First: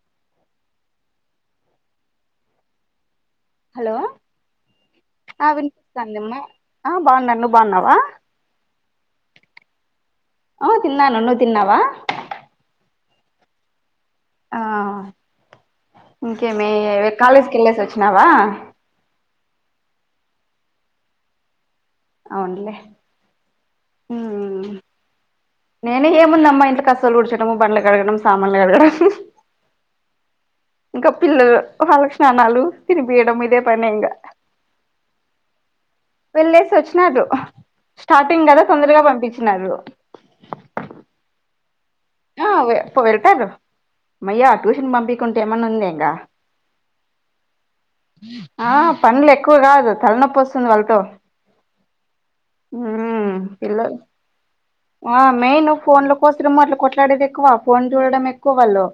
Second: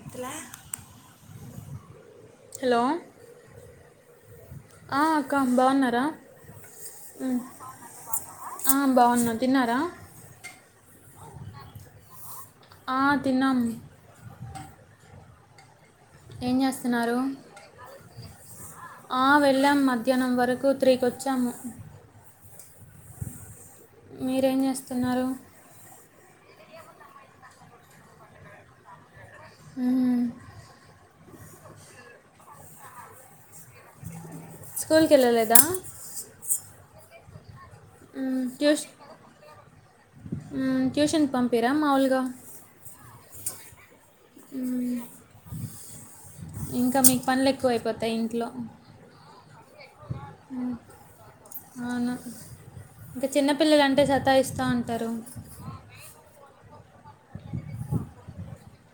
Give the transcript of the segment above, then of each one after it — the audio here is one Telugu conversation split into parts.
ఎత్తలా లో హలో అక్క ఆ బాగున్నారా వినిపిస్తాంది అమ్మా ఆ బాగున్నా నువు బాగున్నావా ఆ బాగున్నా తిన్నారా ఆ తిన్నాను నువు తిన్నావా ఆ తిన్నాం ఆ ఏం ఇంకేమి చేస్తున్నారు కాలేజ్‌కి ఎళ్ళేసి వచ్చినావా ఆ వెళ్ళాం మధ్యాహ్నం వరకు త్రీకి వచ్చాము అవునులే మీరేం చేస్తున్నారు నేనే ఏముందమ్మా ఇంట్లో కసువులు ఊడ్చడము బండ్లు కడగడం సామాన్లు కడగడం ఉమ్మ్ ఇంకా పిల్లలు వాళ్ళకు స్నానాలు తినిపియడం ఇదే పనే ఇంగా స్కూల్‌కి ఎళ్ళలేదా వెళ్ళేసి వచ్చినారు స్టార్టింగ్ కదా తొందరగా పంపిచినారు ఉమ్మ్ ట్యూషన్‌కి పంపిరా మాములుగా ఆ వె పొవెళ్తారు మయ్యా ట్యూషన్‌కి పంపియకుంటే ఏమన్నా ఉందా ఇంకా ఇంకా మీకు ప నులు ఎక్కువ అయిపోతాయి ఇంట్లో ఆ పనులు ఎక్కువ కాదు తలనొప్పి వస్తుంది వాళ్ళతో అవును ఇంకా ఉమ్ చిన్నపిల్లలంటే సతా ఇస్తా ఉంటారు మెయిను ఫోన్ల కోసరం అట్లా కొట్లాడేది ఎక్కువ ఫోన్ చూడడం ఎక్కువ వాళ్ళు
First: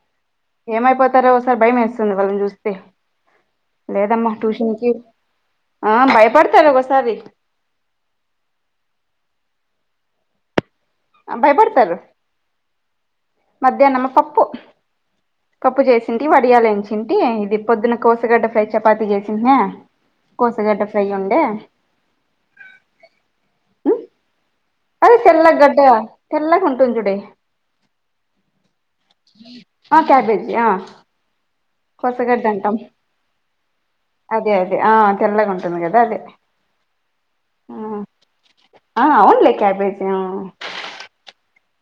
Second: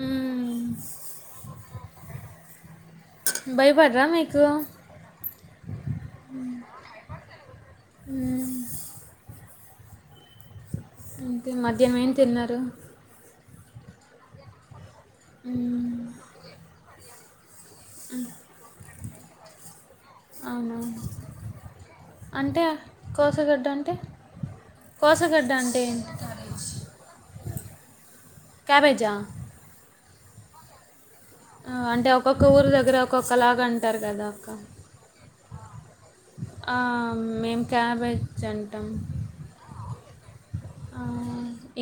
మ్మ్. ఏమైపోతారో ఓసారి భయం వేస్తుంది వాళ్ళని చూస్తే భయపడరా లేదమ్మా మీకు ట్యూషన్‌కి ఆ భయపడతారు ఒక్కోసారి మ్మ్. ఇంకేమి మధ్యాహ్న ఏం తిన్నారు మధ్యాహ్నం పప్పు పప్పు మ్మ్. చేసింటి వడియాలు ఎయించింటి ఇది పొద్దున కోసగడ్డ ఫ్రై చపాతి చేసింటినా అవునా కోసగడ్డ ఫ్రై ఉండే అంటే కోసగడ్డ అంటే అదే కోసగడ్డ తెల్లగడ్డ అంటే ఏంటి తెల్లగా ఉంటుంది చుడి క్యాబేజా ఆ క్యాబేజీ ఆ ఆ అంటే ఒక్కొక్క కోసగడ్డ ఊరు అంటాం దగ్గర ఒక్కొక్కలాగా అంటారు కదా అక్క అదే అదే ఆ తెల్లగా ఉంటుంది కదా అదే ఆ మేం క్యాబేజ్ అంటాం ఆ అవునులే క్యాబేజీ ఆ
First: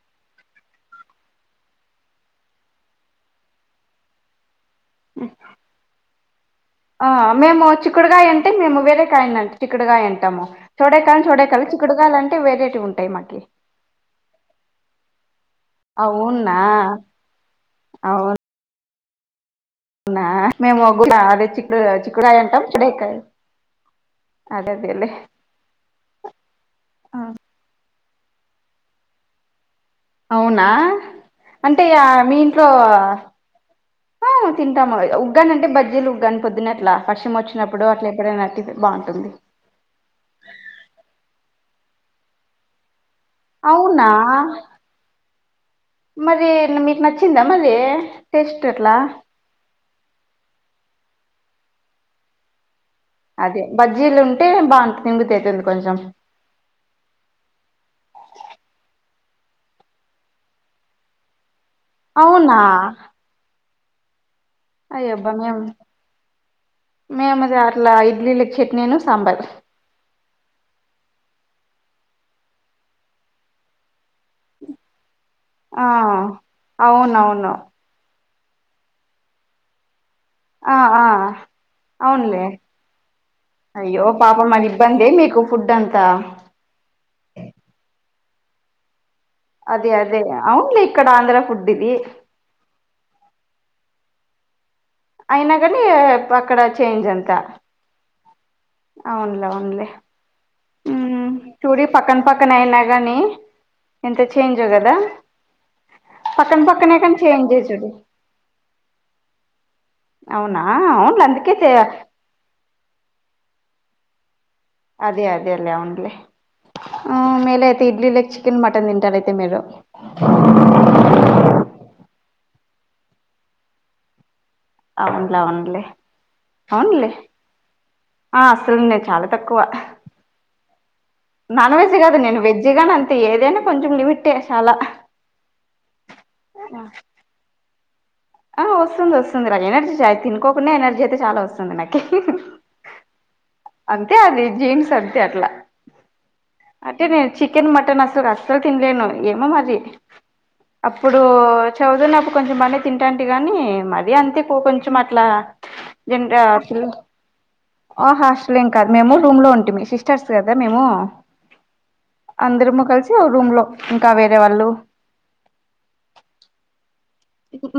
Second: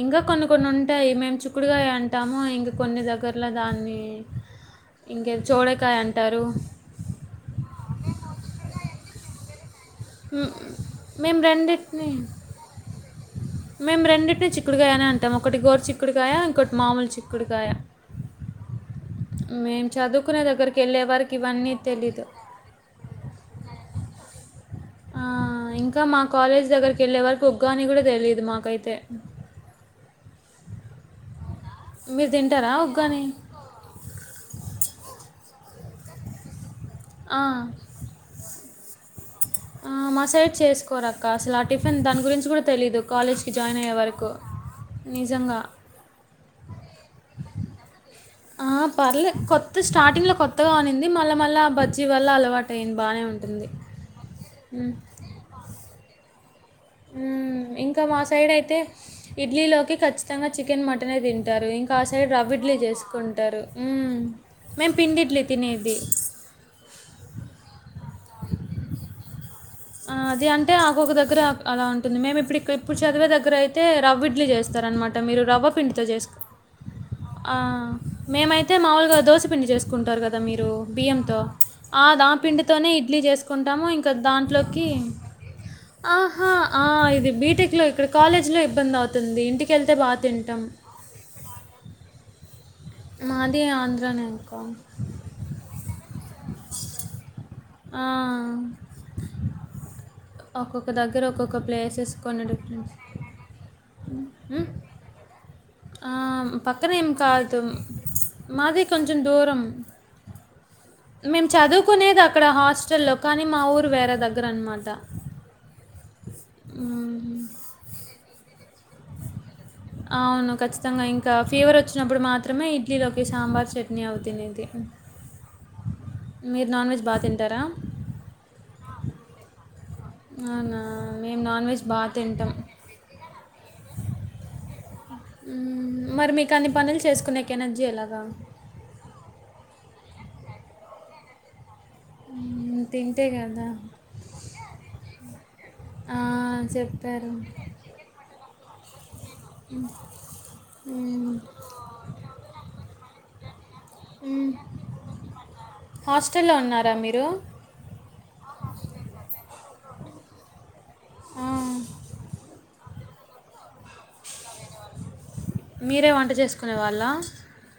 ఇంకా కొన్ని కొన్ని ఉంటాయి మేము చిక్కుడుకాయ అంటాము ఇంకా కొన్ని దగ్గర్లో దాన్ని ఇంకే చోడేకాయ అంటారు ఆ మేము చిక్కుడుకాయ అంటే మేము వేరే కాయనం చిక్కుడుకాయ అని టము మ్, చొడేకాయని మేము చొడేకాయల రెండింటిని చిక్కుడుకాయలు అంటే వేరేటివి ఉంటాయి మాకి మేము రెండింటినీ చిక్కుడుకాయనే అంటాం ఒకటి గోరు చిక్కుడుకాయ అవునా ఇంకోటి మాముూలు చిక్కుడుకాయ అవునా మేము చదువుకునే దగ్గరికి మేము ఎళ్ళే కూడా వరకి అదే ఇవన్నీ చిక్కుడు తెలీదు చిక్కుడుకాయ అంటాం చూడేకాయ్ అదేదేలే ఆ, ఇంకా మా కాలేజ్ దగ్గరికి ఎళ్ళే వరకు ఉగ్గాని కూడా తెలిదు మాకైతే అవునా అంటే ఇగ మీరు మీ ఇంట్లో తింటారా ఉగ్గాని ఆ తింటాము ఉగ్గాని అంటే బజ్జీలు ఉగ్గాని పొద్దున అట్ల వర్షం ఆ, వచ్చినప్పుడు అట్ల ఎప్పుడైనా టిఫి బాగుం టుంది ఆ మసైడ్ చేసుకోరాక్క అసలు ఆ టిఫిన్ దాని గురించి కూడా తెలీదు కాలేజ్ ఇజాయిన్ అయ్యే అవునా వరకు నిజంగా మరి మీకు నచ్చిందా మరి టేస్ట్ ఆ అట్లా పర్లే కొత్త స్టాటీంగ్ లో కొత్తగా ఉనింది మళ్ళా మళ్ళ ఆ బజ్జీ వల్ల అలవాటయింది బానే అదే బజ్జీలు ఉంటే బా అంత తింగతతుంది కొంచెం హ్మ్ ఇంకా మా సైడ్ అయితే ఇడ్లీ లోకి కచ్చితంగా చికెన్ మటనే తింటారు ఇం కా సైడ్ అవునా రవిడ్లీ చేసుకుంటారు హ్మ్ అయ్య అబ్బా మేం మేము అట్లా ఇడ్లీలు చట్నీను సాంబార్. అది అంటే ఆకొకక దగ్గర అలా ఉంటుంది. మేము ఇప్పుడు ఇక్ ఇప్పుడు చదివే దగ్గర అయితే రవ్విడ్లీ చేస్తార అనమాట మీరు. రవ్వ ఆ పిండితో చేసుకు అవునవును ఆ మేమైతే మాముూలుగా దోశపిండి చేసుక కుంటారు కదా మీరు ఆ ఆ బియ్యంతో ఆ అవునులే దాపిండితోనే ఇడ్లీ చేసుకుంటాము ఇంకా దాంట్లో ఇబ్బంది మీకు ఫుడ్ అంతా హా ఆ ఇది బీటెక్ లో ఇక్కడ కాలేజ్ లో ఇబ్బంది అవుతుంది. అదే ఇంటికెళ్తే బాగా అదే తింటాం. అవునులే ఇక్కడ ఆంధ్ర ఫుడ్ ఇది మాది ఆంధ్రనెంకా అయినా కానీ ప అక్కడ చేంజ్ అంత ఆ అవున్లే అవున్లే ఒక్కొక్క ఊ దగ్గర ఒక్కొక్క చూడి ప్లేసెస్ పక్కన కొన్ని పక్కనే అయినా డిఫరెన్స్ గానీ ఎంత చేంజో కదా ఆ పక్కన పక్కనే ఏం కానీ కాదు చేంజే చూడు మాది కొంచెం దూరం అవునా అవు మేము చదువుకునేది అక్కడ హాస్టల్లో కానీ మా ఊరు వేరే దగ్గర అన్నమా ఆ హ్మ్. మేలయితే ఇడ్లీ ల చికెన్ మటన్ తింటారు అయితే మీరు అవును ఖచ్చితంగా ఇంకా ఫీవర్ వచ్చినప్పుడు మాత్రమే ఇడ్లీలోకి సాంబార్ చట్నీ అవు తినెది అవునులే అవునులే నాన్ వెజ్ అవునులే బా తింటారా? ఆ అసలు నే చాలా తక్కువ వ్ నా మేము నాన్ వెజ్ బాగా తింటాం జగమ్ అంతే ఏదైనా కొంచెం లిమిటే చాలా ఉ మరి మీకు అన్ని పనులు చేసుకునే కెనర్జీ ఎలాగా ఆ వస్తుంది వస్తుంది నాకు ఎనర్జీ చ తినుకోకుండా ఎనర్జీ అయితే చాలా వస్తుంది నా హ్మ్ తింటే గదా! అంతే అది జీన్స్ అంతే అట్లా ఆ! అంటే నె చెప్పారు. చికెన్ మటన్ అస్సలు స్సలు తినలేను ఏమో మరి అప్పుడు హ్మ్. చావుదు నాకు కొంచెం మనెఏ తింటంటే గాని మరి అంతే హ్మ్. పో కొంచం అట్లా తింటా హాస్టల్‌లో అస్సలు ఉన్నారా మీరు? ఆ హాస్టల్ ఏం కాదు మేము రూమ్ లో ఉంటిమీ సిస్టర్స్ కదా మేము. ఆ, అందరము కలిసి ఓ రూమ్ లో ఇంకా వేరే వాళ్ళు మీరే వంట చేసుకునే వాళ్ళ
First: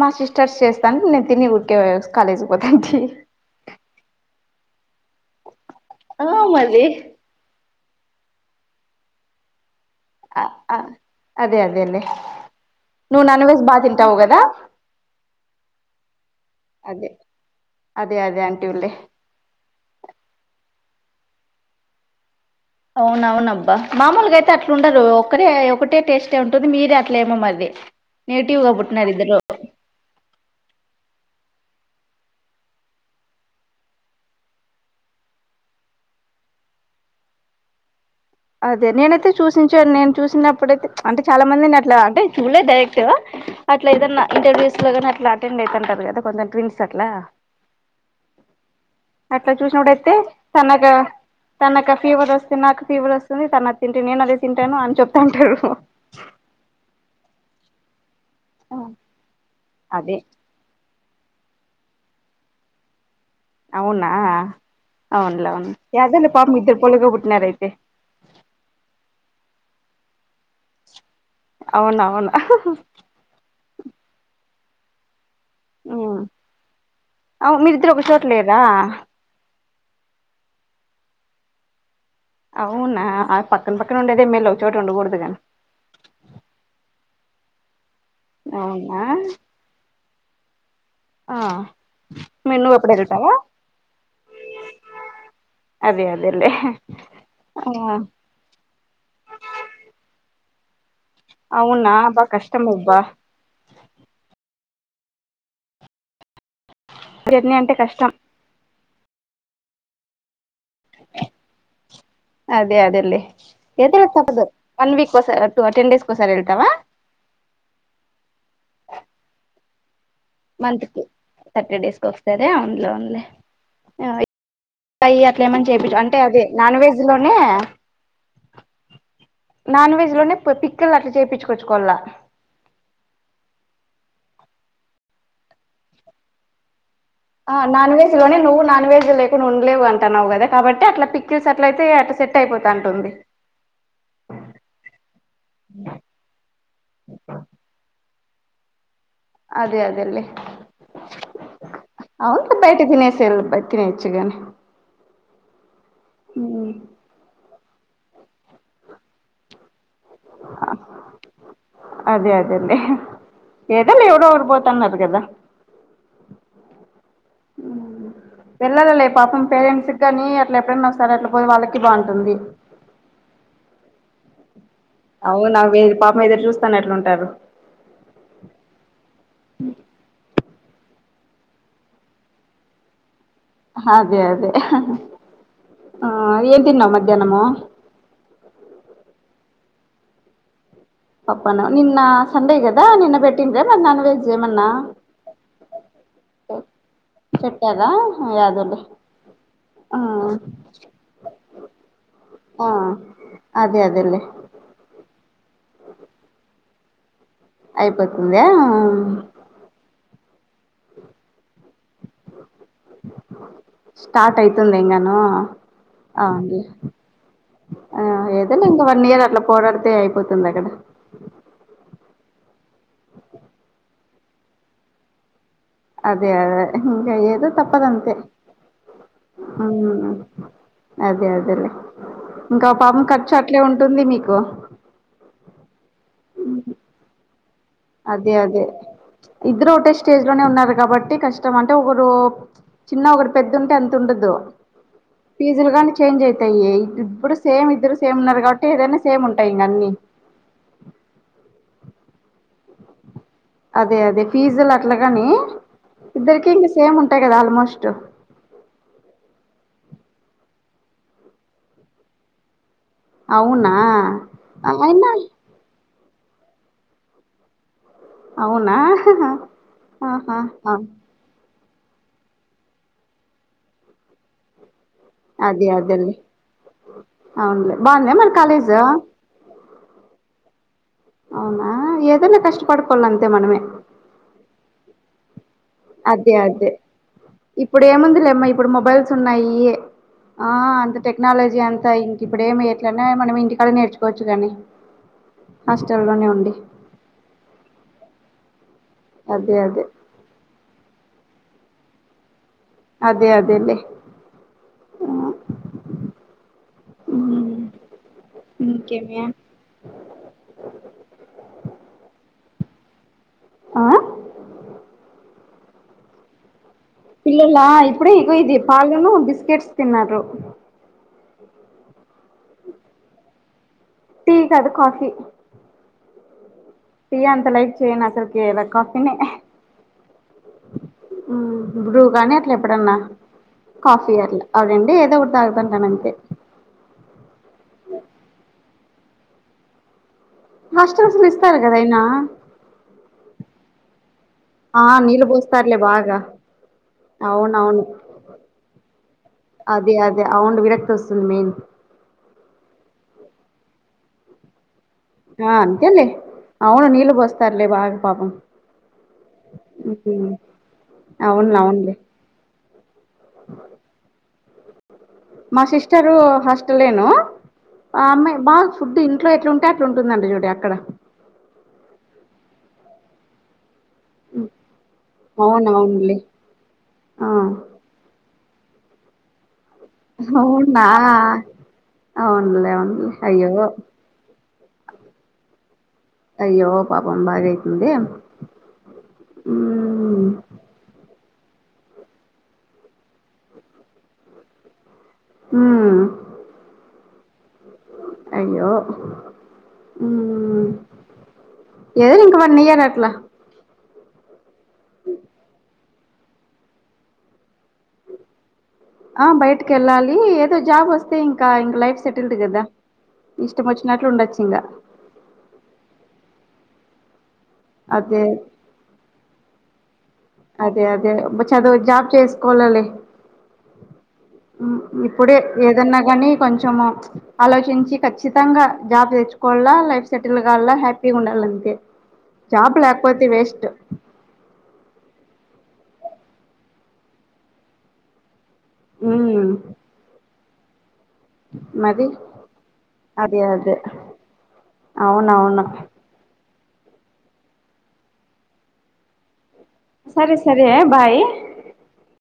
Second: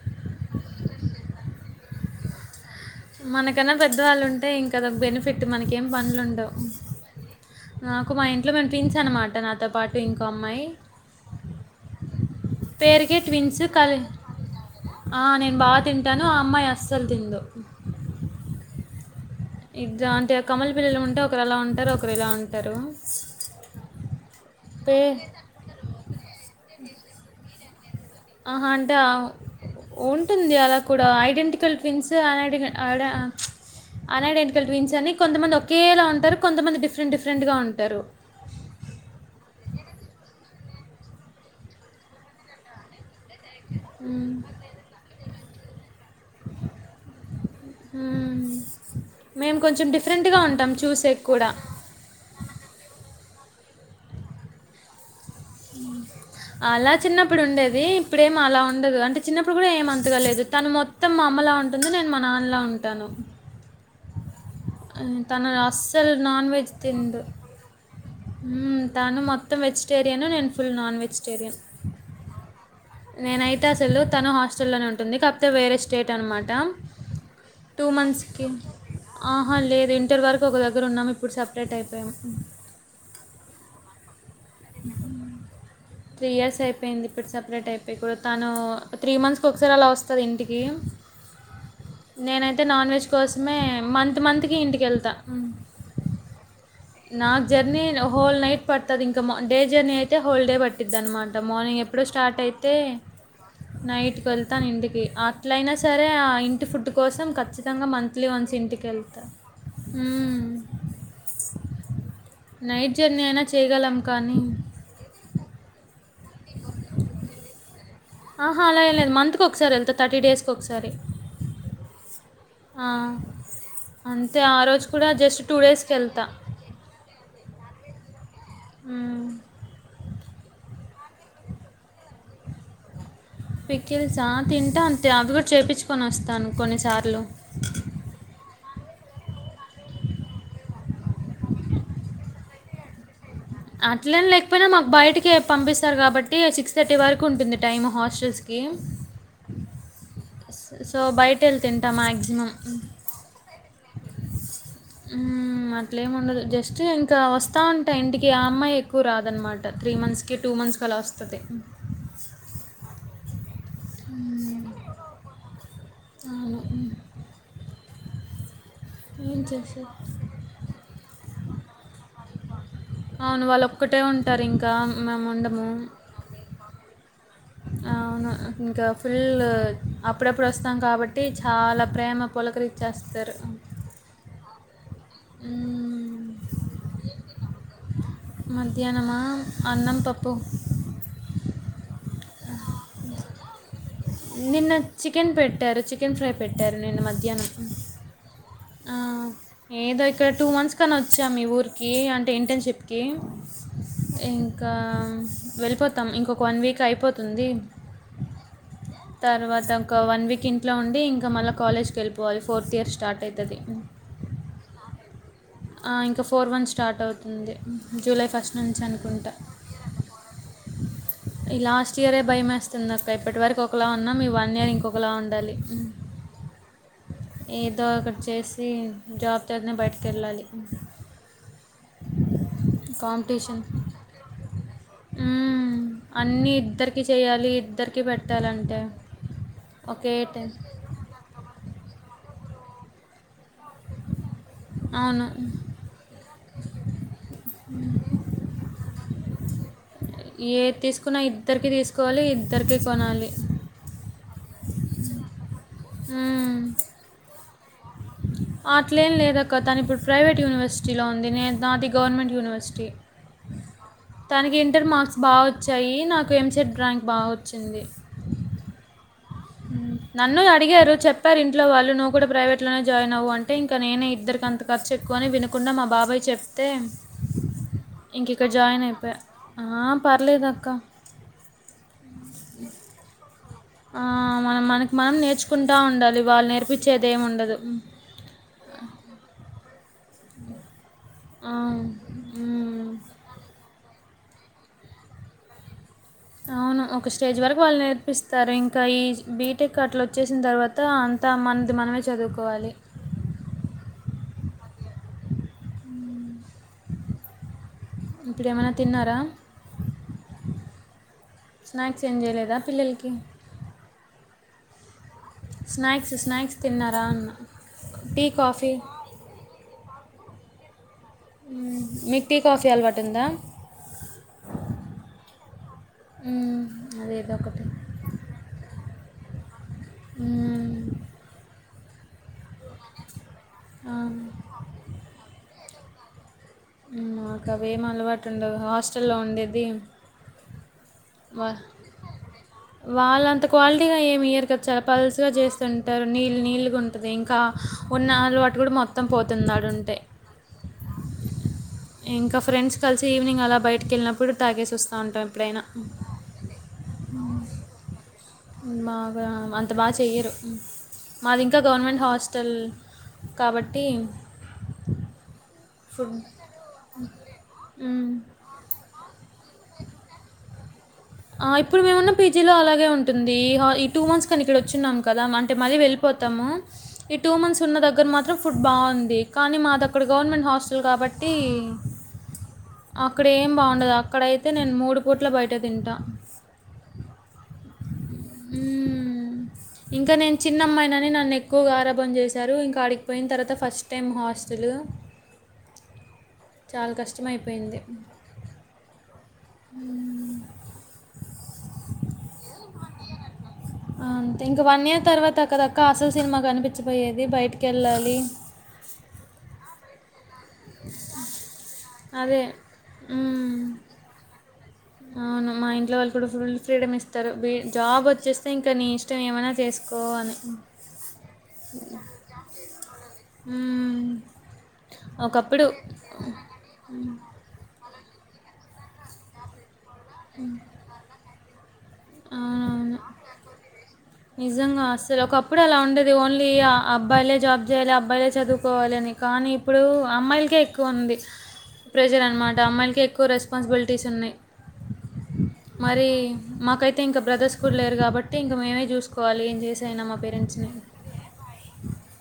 మా సిస్టర్స్ చేస్తాను నేను తిని ఉరికే వె కాలేజ్కి పోతానికి. మనకన్నా పెద్దవాళ్ళు ఉంటే ఇంకా అదొ బెనిఫిట్ మనకేం పనులు ఉండవు. నాకు మా ఇంట్లో మేము ట్విన్స్ అనమాట నాతో పాటు ఇంకో అ అమ్మాయి అ అదే అదే లె పేరుకే నువ్ నాన్ ట్విన్స్ వెజ్ బాగ కలి తింటావు గాద ఆ నేను బాగా తింటాను ఆ అమ్మాయి అస్సలు అదే తిందు. అదే అదే ఆంటివిలే ఇద్ద అంటే కమల పిల్లలు ఉంటే ఒకరు అలా ఉంటారు ఒకరు ఇలా ఉం అవున అవునబ్బా మామూలుగా అయితే పే అట్లుండరు ఒకటే ఒకటే టేస్ట్ ఉంటే ఉంటుంది మీరే అట్లే ఏమో మరిది నెగిటివ్ ఆహా, గా అంటే పుట్నరు ఆ- ఇద్దరు ఉంటుంది అలా కూడా ఐడెంటికల్ ట్విన్స్ ఐడెంటికల్ ఐడ అన్ ఐడెంటికల్ ట్విన్స్ అని కొంతమంది ఒకేలా ఉంటారు కొంతమంది డిఫరెంట్ డిఫరెంట్ గా ఉంటారు అదే నేనైతే చూసించాను నేను చూసినప్పుడైతే అంటే చాలా మందిని అట్లా అంటే చూడలేదు డైరెక్ట్ అట్లా ఏదన్నా మ్మ్. ఇంటర్వ్యూస్ లోగాని అట్లా అటెండ్ అయితుంటారు కదా కొంచెం ట్విన్ట్స్ అట్లా హ్మ్ అట్లా చూసినప్పుడుయితే తనగా కూడా తనక ఫీవర్ ఓస్ స్తే నాకు ఫీవర్ వస్తుంది తను అది తింటే నేను అదే తింటాను అని చెప్తుంటారు అలా చిన్నప్పుడు ఉండేది ఇప్పుడేమి అలా ఉండదు అంటే చిన్నప్పుడు కూడా ఏం అదే అంతగాలేదు తను మొ త్తం మా అమ్మలా ఉంటుంది నేను మా నాన్నలా ఉంటాను అవునా ఆ, తను అవున్లేయవున్లే అదే లే పాపం ఇద్దరు పొలుగబుట్నారయితే తాను మొత్తం వెజిటేరియను నేను ఫుల్ నాన్ వెజిటేరియన్ అవునవునా నేనయితే అసలు తను హాస్టల్లోనే ఉంటుంది కాప్ తే వేరే స్టేట్ ఉమ్. అనమాట అవు టూ మీరిద్దరు ఒక చోట మంత్స్కి లేరా ఆహా లేదు ఇంటర్ వరకు ఒక దగ్గర ఉన్నాం ఇప్పుడు సపరేట్ అయిపోయాం అవునా పక్కన పక్కన ఉండేదమ్మాయిలు ఒక చోట ఉండకూడదు గా త్రీ ఇయర్స్ అయిపోయింది ఇప్పుడు సపరేట్ అయిపోయి తను త్రీ అవునా మంత్స్కి కోస్ సారి అలా వస్తది ఇంటికి ఆ మీ నేనైతే నువ్వు నాన్ అప్పుడు వెజ్ వెళ్తావా కోసమే మంత్ మంత్ కి ఇంటికేళ్తా అదే అదేలే నాకు ఆ జర్నీ హోల్ నైట్ పడుతది ఇంకా డే జర్నీ అయితే హోల్ డే పడ్ ట్టిద్దన్మట మార్నింగ్ అవునా ఎప్పుడో అబ్బా స్టార్ట్ కష్టం అయితే అబ్బా నైట్కి వెళ్తాను ఇంటికి అట్లయినా సరే ఆ ఇంటి ఫుడ్ డు కోసం జర్నీ అంటే ఖచ్చితంగా కష్టం మంత్లీ వన్స్ ఇంటికేళ్తా అదే నైట్ అదేలే జర్నీ అయినా చేయగలం ఏదైనా కానీ తప్పదు వన్ వీక్కోసారి టెన్ డేస్కోసారి వెళ్తావా ఆహా అలా ఏం లేదు మంత్కి ఒకసారి వెళ్త థర్టీ డేస్ మంత్ కి థర్టీ డేస్ కోస్ సరే అవున్లే ఆ. అవున్లే అంతే ఆ రోజు కూడా అవి జస్ట్ టూ అట్లేమని డేస్కి చేపించు అంటే వెళ్తా అదే నాన్ వెజ్ లోనే మ్మ్. నాన్ వెజ్ లోనే పొద్దిక్ కేల్ అట్లా చెప్పించుకొచ్చుకోవాళ్ళ పిక్కెల్సా తింటాను అంటే అవి కూడా చూపించుకొని వస్తాను కొన్నిసార్లు ఆ నాన్ వెెజ్ లోనే నువ్వు నాన్వెజ్ లేకుండా ఉండలేవు అంటున్నావు కదా కాబట్టి అట్లా పక్కిల్స్ అట్ల అయితే అట్ట సెట్ అయిపోతంటుంది అట్లెం లేకపోయినా మాకు బయటికి పంపిస్తారు కాబట్టి సిక్స్ థర్టీ వరకు ఉంటుంది టైం హాస్టల్స్కి అదే అదేలే సో బయట వెళ్ళి తింటా అవుంత మ్యాక్సిమం బయట తినే సేల్ బట్ తినేయొచ్చుగానే ఉ అట్లేముండదు జస్ట్ ఇంకా వస్తా ఉంటా ఇంటికి ఆ అమ్మాయి ఎక్కువ రాదనమాట త్రీ మంత్స్కి కీ టూ మంత్స్ కలా వస్తది అదే అదేలే ఏదోలే ఎవరోగరు పోతుండారూ గదా అవును వెళ్లాలలే ఏం పాపం పేరెంట్స్ చేసేది గాని అట్ల ఎప్పుడైనా ఒక సారి అట్లా పోయి వాళ్ళకి బాగుంటుంది అవును వాళ్ళు ఒక్కటే ఉంటారు ఇంకా మేము అవునా ఉండము వి పాపం ఎదురు చూస్తానా ఎట్లుంటారు ఆ అవును ఇంకా ఫుల్ అప్పుడప్పుడు వస్తాం కాబట్టి చాలా ప్రేమ పులకరి ఇచ్చేస్తారు అదే అదే ఆ ఏం తిన్నావ్ మధ్యాహ్నము మధ్యాహ్నమా అన్నం పప్పు పప్పన నిన్న సండే కదా నిన్న పెట్టిండ్రా నాన్ వెజ్ ఏమన్నా నిన్న చికెన్ పెట్టారు చికెన్ ఫ్రై పెట్టారు నేను మధ్యాహ్నం పెట్టారా యాదోలే ఆ ఏదో ఇక్కడ టూ మంత్స్ పక్కన వచ్చా మీ ఊరికి అంటే ఆ ఇంటర్న్షప్కి అదే అదేలే ఇంకా వెళ్ళిపోతాం ఇంకొక వన్ వీక్ అయిపోతుంది అయిపోతుందా తరువాత ఒక వన్ వీక్ ఇంట్లో ఉండి ఇంకా మళ్ళా కాలేజ్ వెళ్ళిపోవాలి ఫోర్త్ ఇయర్ స్టార్ట్ అయితది స్టార్ట్ అయితుంది ఇంగాను ఇంకా ఆ ఫోర్ అండి వన్ స్టార్ట్ అవుతుంది ఆ జూలై ఫస్ట్ ఏదోలే ఇంక నుంచి వన్ ఇయర్ అనుకుంటా అట్లా పోరాడితే అయిపోతుంది అక్కడ ఈ లాస్ట్ ఇయరే భయంమేస్తుంది అక్క ఇప్పటివరకు ఒకలా ఉన్నాం మీ వన్ ఇయర్ ఇంకొకలా ఉండాలి అదే అదే అ ఏదు ఏదో తప్పదంతే ఒకటి చేసి జాబ్ హ తోనే బయటకు వెళ్ళాలి అదే అదేలే ఇంకా పాపం ఖర్చు అట్లే ఉంటుంది మీకు ఉ అన్ని ఇద్దరికి చెయ్యాలి ఇద్దరి అదే అదే ఇద్దరు ఒకటే ఒకే స్టేజ్ లోనే టైం ఉన్నారు కాబట్టి కష్ట అంటే ఒకరు చిన్న ఒకరు పెద్ద ఉంటే అంత ఉండదు అవును ఫీజులు కాని చేంజ్ అయితాయి ఇప్పుడు సేమ్ ఇద్దరు సేమ్ ఉన్నారు కాబట్టి ఏదైనా సేమ్ ఉంటాయి ఇంకా అన్ని ఏది తీసుకున్నా ఇద్దరికిీ తీసుకోవాలి ఇద్దరికీ కొనాలి అదే అదే ఫీజులు అట్లా కాని ఇద్దరిక మ్మ్. ఇంకా సేమ్ ఉంటాయి కదా ఆల్మోస్ట్ అట్లేం లేదక్క తను ఇప్పుడు ప్రైవేట్ యూనివర్సిటీలో ఉంది నేను నాది గవర్నమెంట్ యూనివర్సిటీ అవునా తనకి ఇంటర్ అయినా మార్క్స్ బాగా వచ్చాయి నాకు ఎంసెడ్ ర్యాంక్ బాగా వచ్చింది అవునా ఆహా నన్ను ఆ అడిగారు చెప్ప చెప్పారు ఇంట్లో వాళ్ళు నువ్వు కూడా ప్రైవేట్ లోనే జాయిన్ అవ్వు అంటే ఇంకా నేనే మరి ఇద్దరికీ అంత ఖర్చు ఎక్కువ అని అదే వినకుండా మా అదేలే బాబాయ్ చెప్తే అవునులే బాగుందా ఇంక మన ఇక్కడ కాలేజ్ జాయిన్ అయిపోయా ఆ పర్లేదు అక్క అవునా ఏదన్నా కష్టపడి పోవాలంటే మనమే ఆ మన మనకి మనం నేర్చుకుంటా ఉండాలి వాళ్ళు నేర్పించేది ఏమి ఉండదు ఏముందిలేమ్మా ఇప్పుడు మొబైల్స్ ఉన్నాయి అంత ఆ, టెక్నాలజీ అంతా ఇంక ఇప్పుడ ఏమ ఉమ్. ఇట్లనే మనం ఇంటికాడ నేర్చుకోవచ్చు కనే హాస్టల్లోనే ఉండి అవును. ఒక స్టేజ్ వరకు వాళ్ళు నేర్పిస్తారు ఇంకా ఈ అదే బీటెక్ అదే అట్ లో వచ్చేసిన తర్వాత అంతా మనది మనమే చదువుకోవాలి అదే అదేలే ఇప్పుడు ఏమైనా తిన్నారా స్నాక్స్ ఏం చేయలేదా పిల్లలకి ఆ స్న్యాక్స్ స్న్యాక్స్ తిన్నరా పిల్లలా ఇప్పుడే ఈగో ఇది పాలను బిస్కెట్స్ తిన్నారు ఊ మీకు టీ కాఫీ అలవాటు ఉందా టీ కాదు కాఫీ హ్మ్. టీ అదేదో అంత ఒకటి. లైక్ చేయ్యను అసలుకిలా కాఫీని హుహ్ ఉ బ్రూగణేత్ ఎప్పుడన్నా ఆ! కాఫీ అట్లా అవురండి ఏదో ఒకటి తాగుతా ఆన్ అంతే హుమ్మ్ మాకు అవేం అలవాటు ఉండదు హాస్టల్లో ఉండేది. మాస్టర్ లిస్తార్ వ గాదైనా వాళ్ళంత క్వాలిటీగా ఏమి ఇయర్ గ చాలా ఆ నీళ్ళు పల్సగా పోస్తారులే జేస్తుంటారు. బాగా నీళ్ళ నీళ్ళుగా ఉంటది. ఇంకా అవునవును ఉన్న అలవాటు కూడా మొత్తం పోతుందాడుంటే తే అవునడ్ విరక్త వస్తుంది మెయిన్. ఇంకా ఫ్రెంస్ కలిసి ఈవినింగ్ అలా బయటికి ఏళ్ళినప్పుడు తాగే వస్త్. ఆ అంతేలే అవును నీళ్ళు బోస్తారులే బాగా పాపం. మా బా అంత బాగా చెయ్యరు అవును మాదింకా అవునులే గవర్నమెంట్ హాస్టల్. కాబట్టి మా సిస్టరు హస్టలేను ఆ మ్, అమ్మాయి బాగ్ ఫుడ్ ఇంట్లో ఎట్లుంటే అట్లాంటుందండి జూడి అక్కడ ఆ ఇప్పుడు మేమున్నా పీజీ లో అలాగే ఉంటుంది హా ఇప్ టూ మంత్స్ కాని ఇక్కడ వచ్చిన్నాం కదా అంటే అవును మళ్ళీ అవునులే వెళ్ళిపోతాము ఈ ఆ టూ మంత్స్ ఉన్న దగ్గర మాత్రం ఫు హుడ్ బావుంది కానీ మా దగ్ అక్కడ గవర్నమెంట్ హాస్టల్ అవునా గాబట్టి అవునులే అవునులే అక్కడ ఏం అయ్యో బావుండాద్ అక్ అక్కడైతే నేను మూడు పూట్ల బయట తింటా. అయ్యో పాపం బాగై ఇంకా మ్మ్ నేను చిన్నమ్మాయినని నన్ ఏక్ కు ఆరభం చేశారు. ఇంకా ఆడిగిపోయిన తర్వాత ఫస్ట్ టైం హాస్టలు.. హుమ్మ్ చాలా కష్టం అయిపోయింది. అయ్యో హుమ్మ్ ఏదో లింక్ బ నియారట్లా మవ్ ఆ అంతే ఇంకా వన్ ఇయర్ తర్వాత కదా అక్క అసలు సినిమా కనిపించపోయేది బయటికి ఏళ్ళాలి. ఆ బయటికి ఏళ్ళాలి. ఏదో జాబ్ వస్తే ఇంకా ఇంక లైఫ్ సెటిల్డ్ అదే కదా మ్మ్. ఇష్టం వచ్చినట్లు ఉండొచ్చు ఇంగా. అవును మా ఇంట్లో వాళ్ళు కూడా ఫుల్ ఫ్రీడమ్ ఇస్తారు. జాబ్ అదే వచ్చేస్తే ఇంకా నీ ఇష్టం ఏమైనా చేస్ కో అని అదే అదే చదువు జాబ్ చేసుకోవాలలే ఉహ్మ్ ఉ ఇప్పుడే ఏదన్నా గానీ కొంచెము ఆలోచించి ఖచ్చితంగా జాబ్ దెచ్చుకోవలా లైఫ్ సెటిల్ గాల్లా హ్యాపీగా ఉండాలంతే. జాబ్ అవునవును లేకపోతే వేస్ట్ నిజంగా అసలు ఒకప్పుడు అలా ఉండేది. ఓన్లీ అబ్బాయిలే జాబ్ జేయ్యాలి అబ్బాయిలే చదువ్ కోవాలి అని ఉమ్ కానీ ఇప్పుడు అమ్మాయిలకే ఎక్కువ ఉంది. మరి ప్రెజర్ అనమాట అమ్మాయిలకే ఎక్కువ అదే అదే రెస్పాన్సిబిలిటీస్ ఉన్నాయ్. అవునవును. మరి మాకైతే ఇంకా బ్రదర్స్ కూడా లేరు గాబట్టి ఇంకా మీమే జూసుకోవాలి ఏం జేసైనా మా సరే పేరెంట్స్ని. సరే బాయ్